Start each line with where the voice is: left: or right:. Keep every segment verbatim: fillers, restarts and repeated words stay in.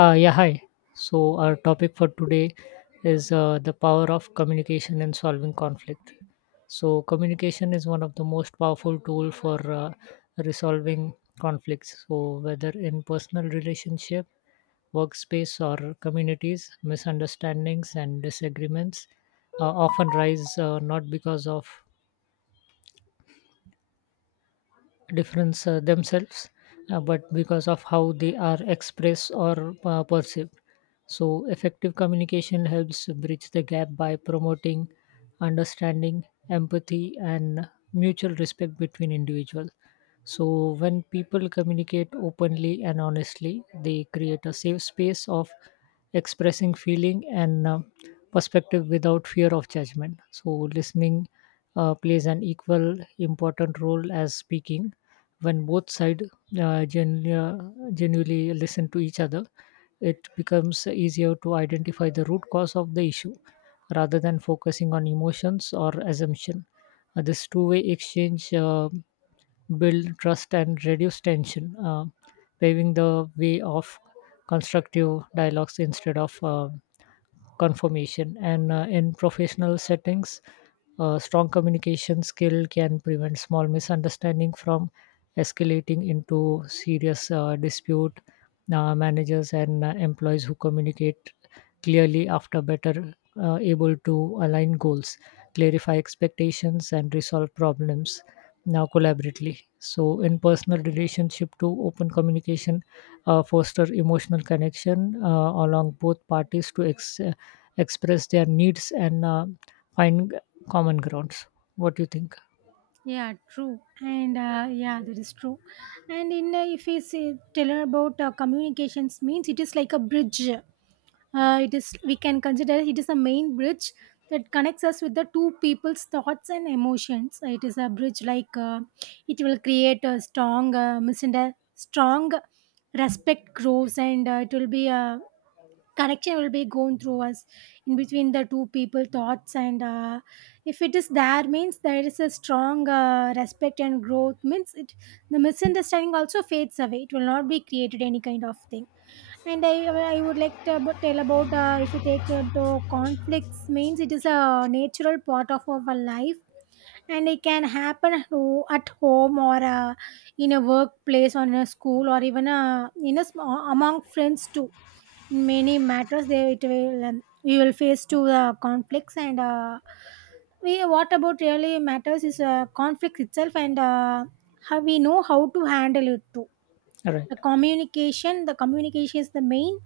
left: Uh, yeah, hi. So, our topic for today is uh, the power of communication in solving conflict. So, communication is one of the most powerful tool for uh, resolving conflicts. So, whether in personal relationship, workspace, or communities, misunderstandings and disagreements uh, often rise uh, not because of difference uh, themselves, uh, but because of how they are expressed or uh, perceived. So, effective communication helps bridge the gap by promoting understanding, empathy, and mutual respect between individuals. So, when people communicate openly and honestly, they create a safe space of expressing feeling and uh, perspective without fear of judgment. So, listening uh, plays an equal important role as speaking when both sides uh, genu- uh, genuinely listen to each other, it becomes easier to identify the root cause of the issue rather than focusing on emotions or assumption. Uh, this two-way exchange uh, build trust and reduce tension, uh, paving the way of constructive dialogues instead of uh, confirmation. And uh, in professional settings, a strong communication skill can prevent small misunderstanding from escalating into serious uh, dispute. Uh, managers and uh, employees who communicate clearly after better uh, able to align goals, clarify expectations, and resolve problems now collaboratively. So, in personal relationship to open communication, uh, foster emotional connection uh, along both parties to ex- uh, express their needs and uh, find common grounds. What do you think?
right: Yeah, true. And uh, yeah, that is true. And in uh, if we say tell her about uh, communications means it is like a bridge. Uh, it is we can consider it is a main bridge that connects us with the two people's thoughts and emotions. It is a bridge like uh, it will create a strong uh, misunderstanding, strong respect grows, and uh, it will be a connection will be going through us in between the two people thoughts and uh, if it is there means there is a strong uh, respect and growth means it the misunderstanding also fades away. It will not be created any kind of thing. And i i would like to ab- tell about uh, if you take into conflicts means it is a natural part of our life, and it can happen at ho- at home or uh, in a workplace or in a school, or even uh, in a small, among friends too. In many matters they it will um, we will face to the conflicts, and uh, we what about really matters is uh, conflict itself, and uh, how we know how to handle it too.
left: All right.
right: The communication the communication is the main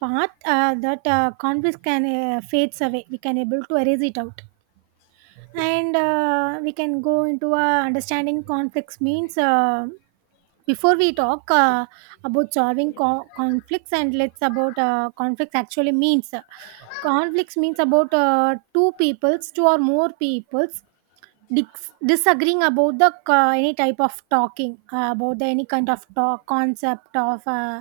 right: part uh, that uh, conflict can uh, fades away. We can able to erase it out, and uh, we can go into uh, understanding conflicts means uh, before we talk uh, about solving co- conflicts, and let's about uh, conflicts actually means uh, conflicts means about uh, two peoples, two or more peoples dis- disagreeing about the uh, any type of talking uh, about the any kind of talk concept of uh,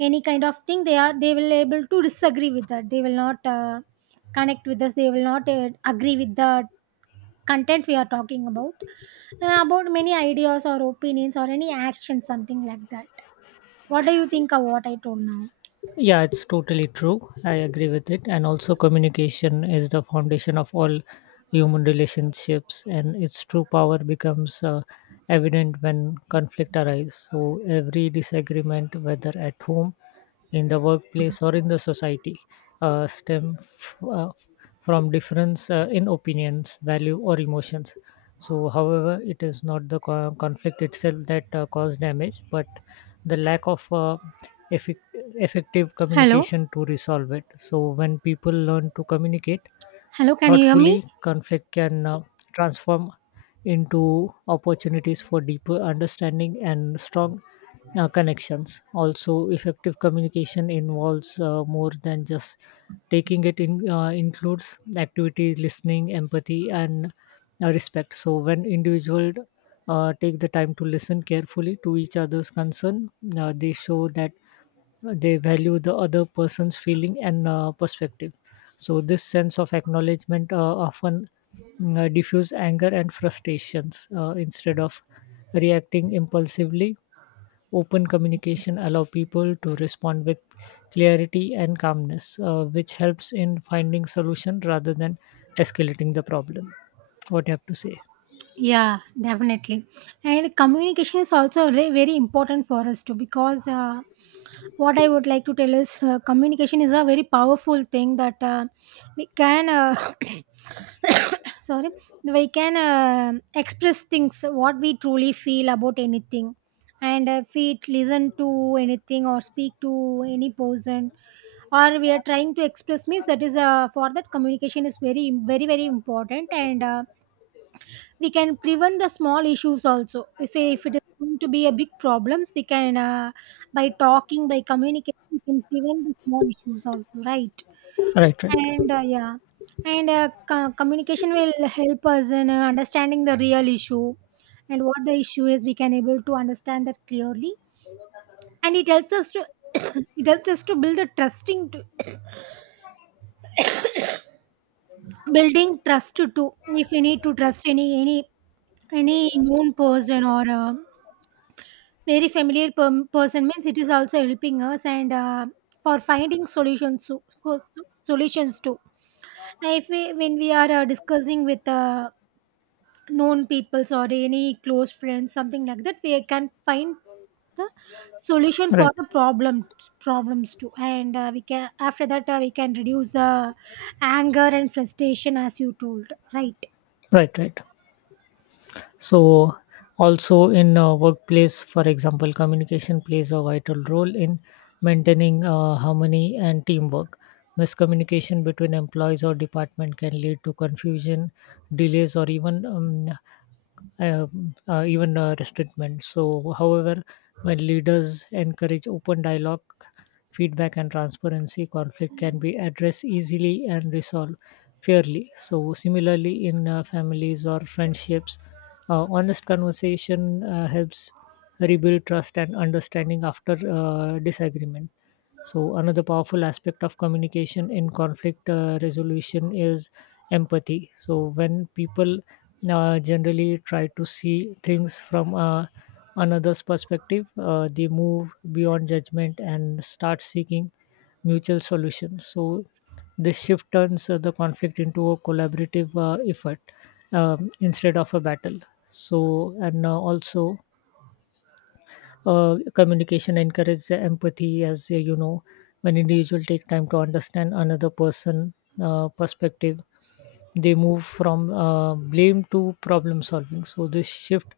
right: any kind of thing. They are they will able to disagree with that. They will not uh, connect with us. They will not uh, agree with that content we are talking about, uh, about many ideas or opinions or any action, something like that. What do you think of what I told now?
left: Yeah, it's totally true. I agree with it. And also, communication is the foundation of all human relationships, and its true power becomes uh, evident when conflict arises. So, every disagreement, whether at home, in the workplace, or in the society, uh, stem f- uh, from difference uh, in opinions, value, or emotions. So, however, it is not the co- conflict itself that uh, cause damage, but the lack of uh, effect- effective
right: Hello.
left: communication to resolve it. So, when people learn to communicate
right: Hello, can you hear me?
left: thoughtfully, conflict can uh, transform into opportunities for deeper understanding and strong uh, connections. Also, effective communication involves uh, more than just taking it in, uh, includes activity listening empathy and uh, respect. So, when individuals uh, take the time to listen carefully to each other's concern, uh, they show that they value the other person's feeling and uh, perspective. So, this sense of acknowledgement uh, often mm, uh, diffuse anger and frustrations, uh, instead of reacting impulsively, open communication allow people to respond with clarity and calmness, uh, which helps in finding solution rather than escalating the problem. What do you have to say?
right: Yeah, definitely. And communication is also re- very important for us too, because uh, what I would like to tell is uh, communication is a very powerful thing that uh, we can uh, sorry, we can uh, express things what we truly feel about anything. And if we listen to anything or speak to any person or we are trying to express means that is uh, for that communication is very, very, very important. And uh, we can prevent the small issues also. if, if it is going to be a big problems, we can uh, by talking, by communicating, we can prevent the small issues also, right?
left: Right. Right.
right: And uh, yeah, and uh, co- communication will help us in uh, understanding the real issue. And what the issue is we can able to understand that clearly. And it helps us to it helps us to build a trusting to, building trust to to if we need to trust any, any any known person, or uh, very familiar per- person means it is also helping us. And uh, for finding solutions to, for solutions too. Now, if we when we are uh, discussing with uh, known peoples or any close friends, something like that, we can find the solution for
left: Right.
right: the problems problems too. And uh, we can after that uh, we can reduce the anger and frustration, as you told, right?
left: Right. Right. So, also in uh, workplace, for example, communication plays a vital role in maintaining uh, harmony and teamwork. Miscommunication between employees or department can lead to confusion, delays, or even um, um, uh, even uh, restraintment. So, however, when leaders encourage open dialogue, feedback, and transparency, conflict can be addressed easily and resolved fairly. So, similarly, in uh, families or friendships, uh, honest conversation uh, helps rebuild trust and understanding after uh, disagreement. So, another powerful aspect of communication in conflict uh, resolution is empathy. So, when people uh, generally try to see things from uh, another's perspective, uh, they move beyond judgment and start seeking mutual solutions. So, this shift turns uh, the conflict into a collaborative uh, effort um, instead of a battle. So, and uh, also, uh, communication encourages empathy, as uh, you know, when individuals take time to understand another person uh, perspective. They move from uh, blame to problem solving. So, this shift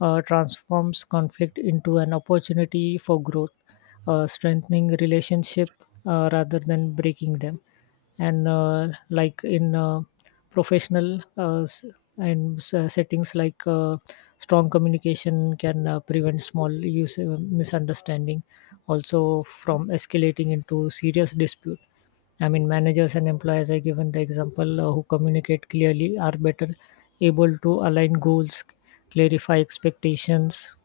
left: uh, transforms conflict into an opportunity for growth, uh, strengthening relationship uh, rather than breaking them. And uh, like in uh, professional uh, s- and s- uh, settings, like, uh, strong communication can uh, prevent small use uh, misunderstanding also from escalating into serious dispute. I mean, managers and employees, I given the example, uh, who communicate clearly are better able to align goals, clarify expectations,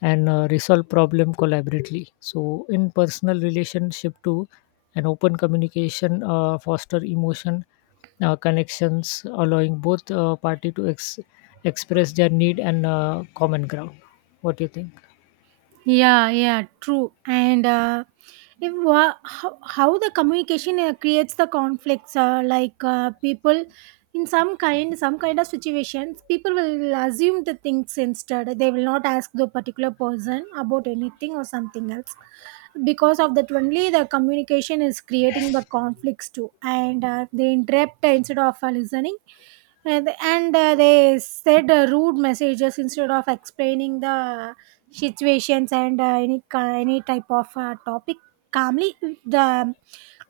left: and uh, resolve problem collaboratively. So, in personal relationship too, and open communication uh, foster emotion uh, connections, allowing both uh, party to ex- express their need and uh, common ground. What do you think?
right: Yeah, yeah, true. And uh, if wha- how, how the communication uh, creates the conflicts, uh, like uh, people in some kind, some kind of situations, people will assume the things instead. They will not ask the particular person about anything or something else. Because of that, only the communication is creating the conflicts too, and uh, they interrupt instead of uh, listening. And and, uh, they said uh, rude messages instead of explaining the situations and uh, any ki- any type of uh, topic calmly, the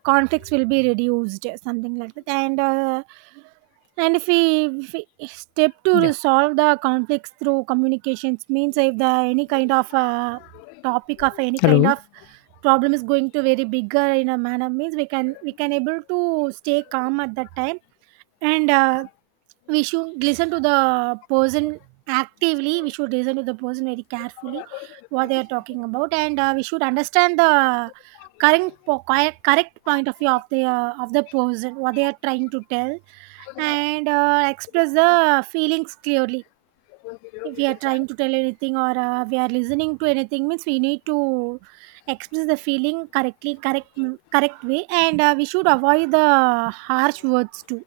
right: conflicts will be reduced, something like that. And uh, and if we, if we step to
left: Yeah.
right: resolve the conflicts through communications means if the any kind of uh, topic of any kind
left: Hello.
right: of problem is going to very bigger in a manner means we can, we can able to stay calm at that time. And uh, we should listen to the person actively. We should listen to the person very carefully what they are talking about. And uh, we should understand the current po- correct, correct point of view of the uh, of the person what they are trying to tell. And uh, express the feelings clearly. If we are trying to tell anything or uh, we are listening to anything means we need to express the feeling correctly, correct, correct way. And uh, we should avoid the harsh words too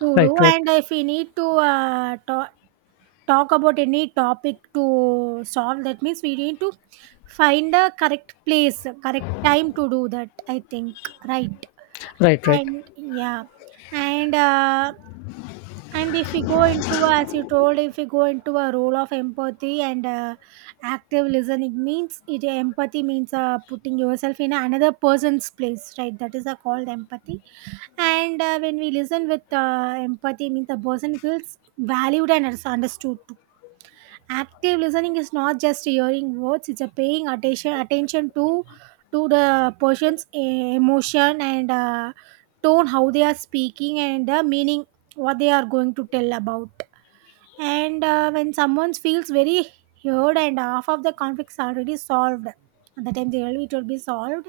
right: to do.
left: Right. Right.
right: And if we need to uh, ta- talk about any topic to solve, that means we need to find a correct place, correct time to do that. I think, right?
left: Right. Right.
right: And yeah, and uh, and if we go into a, as you told, if we go into a role of empathy and uh, active listening means it empathy means uh, putting yourself in another person's place, right? That is uh, called empathy. And uh, when we listen with uh, empathy, means the person feels valued and is understood too. Active listening is not just hearing words; it's a paying attention attention to to the person's eh, emotion and uh, tone, how they are speaking, and the meaning what they are going to tell about. And uh, when someone feels very heard, and half of the conflicts already solved at the time they will, it will be solved.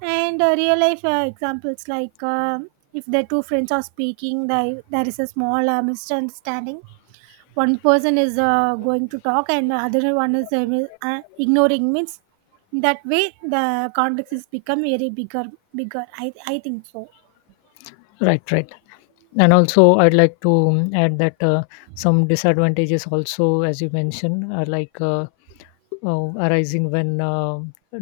right: And uh, real life uh, examples like um, if the two friends are speaking, they, there is a small uh, misunderstanding, one person is uh, going to talk and the other one is uh, mi- uh, ignoring means that way the conflicts is become very bigger, bigger, i i think so.
left: Right. Right. And also, I'd like to um, add that uh, some disadvantages also, as you mentioned, are like, uh, uh, arising when uh,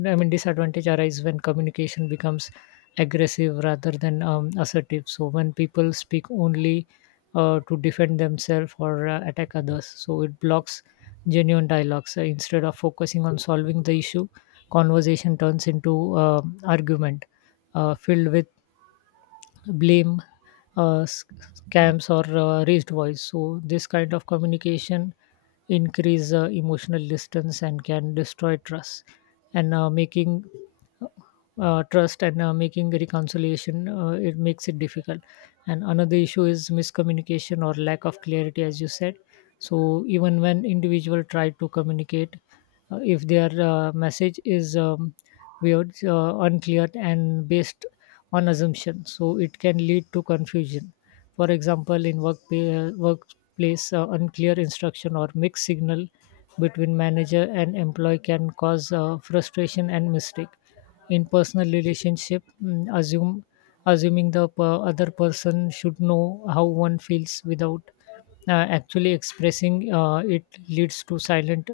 left: I mean, disadvantage arise when communication becomes aggressive rather than um, assertive. So, when people speak only uh, to defend themselves or uh, attack others, so it blocks genuine dialogues. Uh, instead of focusing on solving the issue, conversation turns into um argument uh, filled with blame, uh, s- scams, or uh, raised voice. So, this kind of communication increase uh, emotional distance and can destroy trust and uh, making uh, uh, trust and uh, making reconciliation, uh, it makes it difficult. And another issue is miscommunication or lack of clarity, as you said. So, even when individual try to communicate, uh, if their uh, message is um, weird, uh, unclear, and based on assumption, so it can lead to confusion. For example, in work workplace, uh, unclear instruction or mixed signal between manager and employee can cause uh, frustration and mistake. In personal relationship, mm, assume assuming the per- other person should know how one feels without uh, actually expressing uh, it leads to silent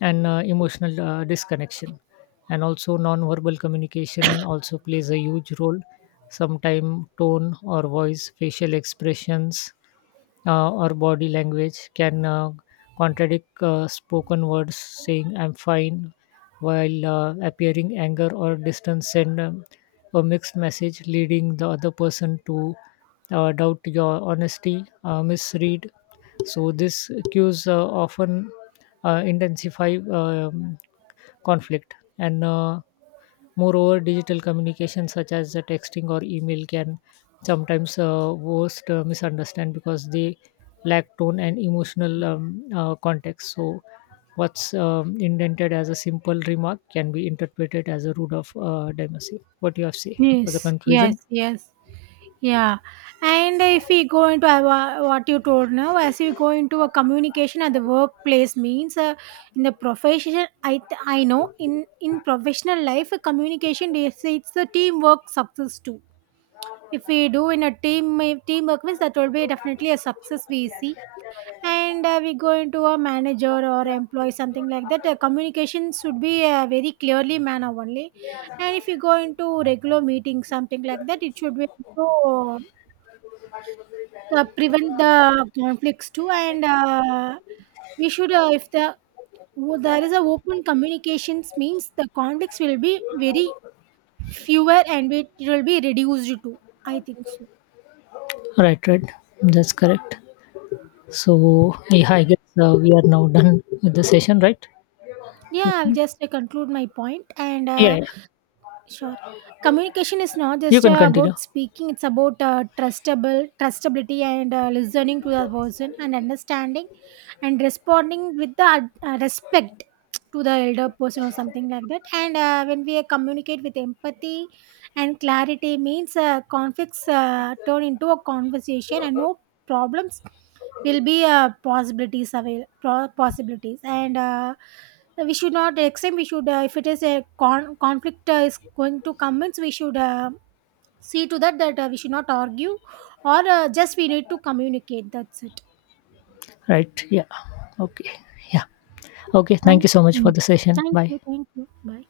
left: and uh, emotional uh, disconnection. And also, non-verbal communication also plays a huge role. Sometimes tone or voice, facial expressions, uh, or body language can uh, contradict uh, spoken words, saying "I'm fine" while uh, appearing anger or distance, send um, a mixed message, leading the other person to uh, doubt your honesty, uh, misread. So, these cues uh, often uh, intensify um, conflict and. Uh, Moreover, digital communication such as the texting or email can sometimes uh, worst uh, misunderstand because they lack tone and emotional um, uh, context. So, what's um, indented as a simple remark can be interpreted as a rude of uh, demagogy. What do you have to say for the
right: Yes,
left: conclusion?
right: yes, yes. Yeah, and if we go into uh, wha- what you told now, as we go into a communication at the workplace means uh, in the profession, I th- I know in in professional life, uh, communication is it's the teamwork success too. If we do in a team uh, teamwork means that will be definitely a success we see. And uh, we go into a manager or employee, something like that. Uh, communication should be uh, very clearly manner only. And if you go into regular meetings, something like that, it should be so uh, prevent the conflicts too. And uh, we should uh, if the wo- there is a open communications means the conflicts will be very fewer, and it will be reduced too, I think so.
left: Right, right. That's correct. So, yeah, I guess uh, we are now done with the session, right?
right: Yeah, I'll
left: fifteen?
right: just uh, conclude my point point. And
left: Yeah,
right: uh,
left: yeah.
right: sure, communication is not
left: You
right: just
left: can
right: uh,
left: continue.
right: about speaking. It's about uh, trustable, trustability, and uh, listening to the person and understanding and responding with the ad- uh, respect to the elder person or something like that. And uh, when we communicate with empathy and clarity means uh, conflicts uh, turn into a conversation, and no problems will be uh, possibilities, avail- pro- possibilities. And uh, we should not extend, we should uh, if it is a con- conflict uh, is going to come means we should uh, see to that, that uh, we should not argue, or uh, just we need to communicate, that's it.
left: Right. Yeah. Okay. Yeah. Okay, thank
right: Thank
left: you so much for
right: you.
left: the session.
right: Thank
left: Bye.
right: you. Thank you. Bye.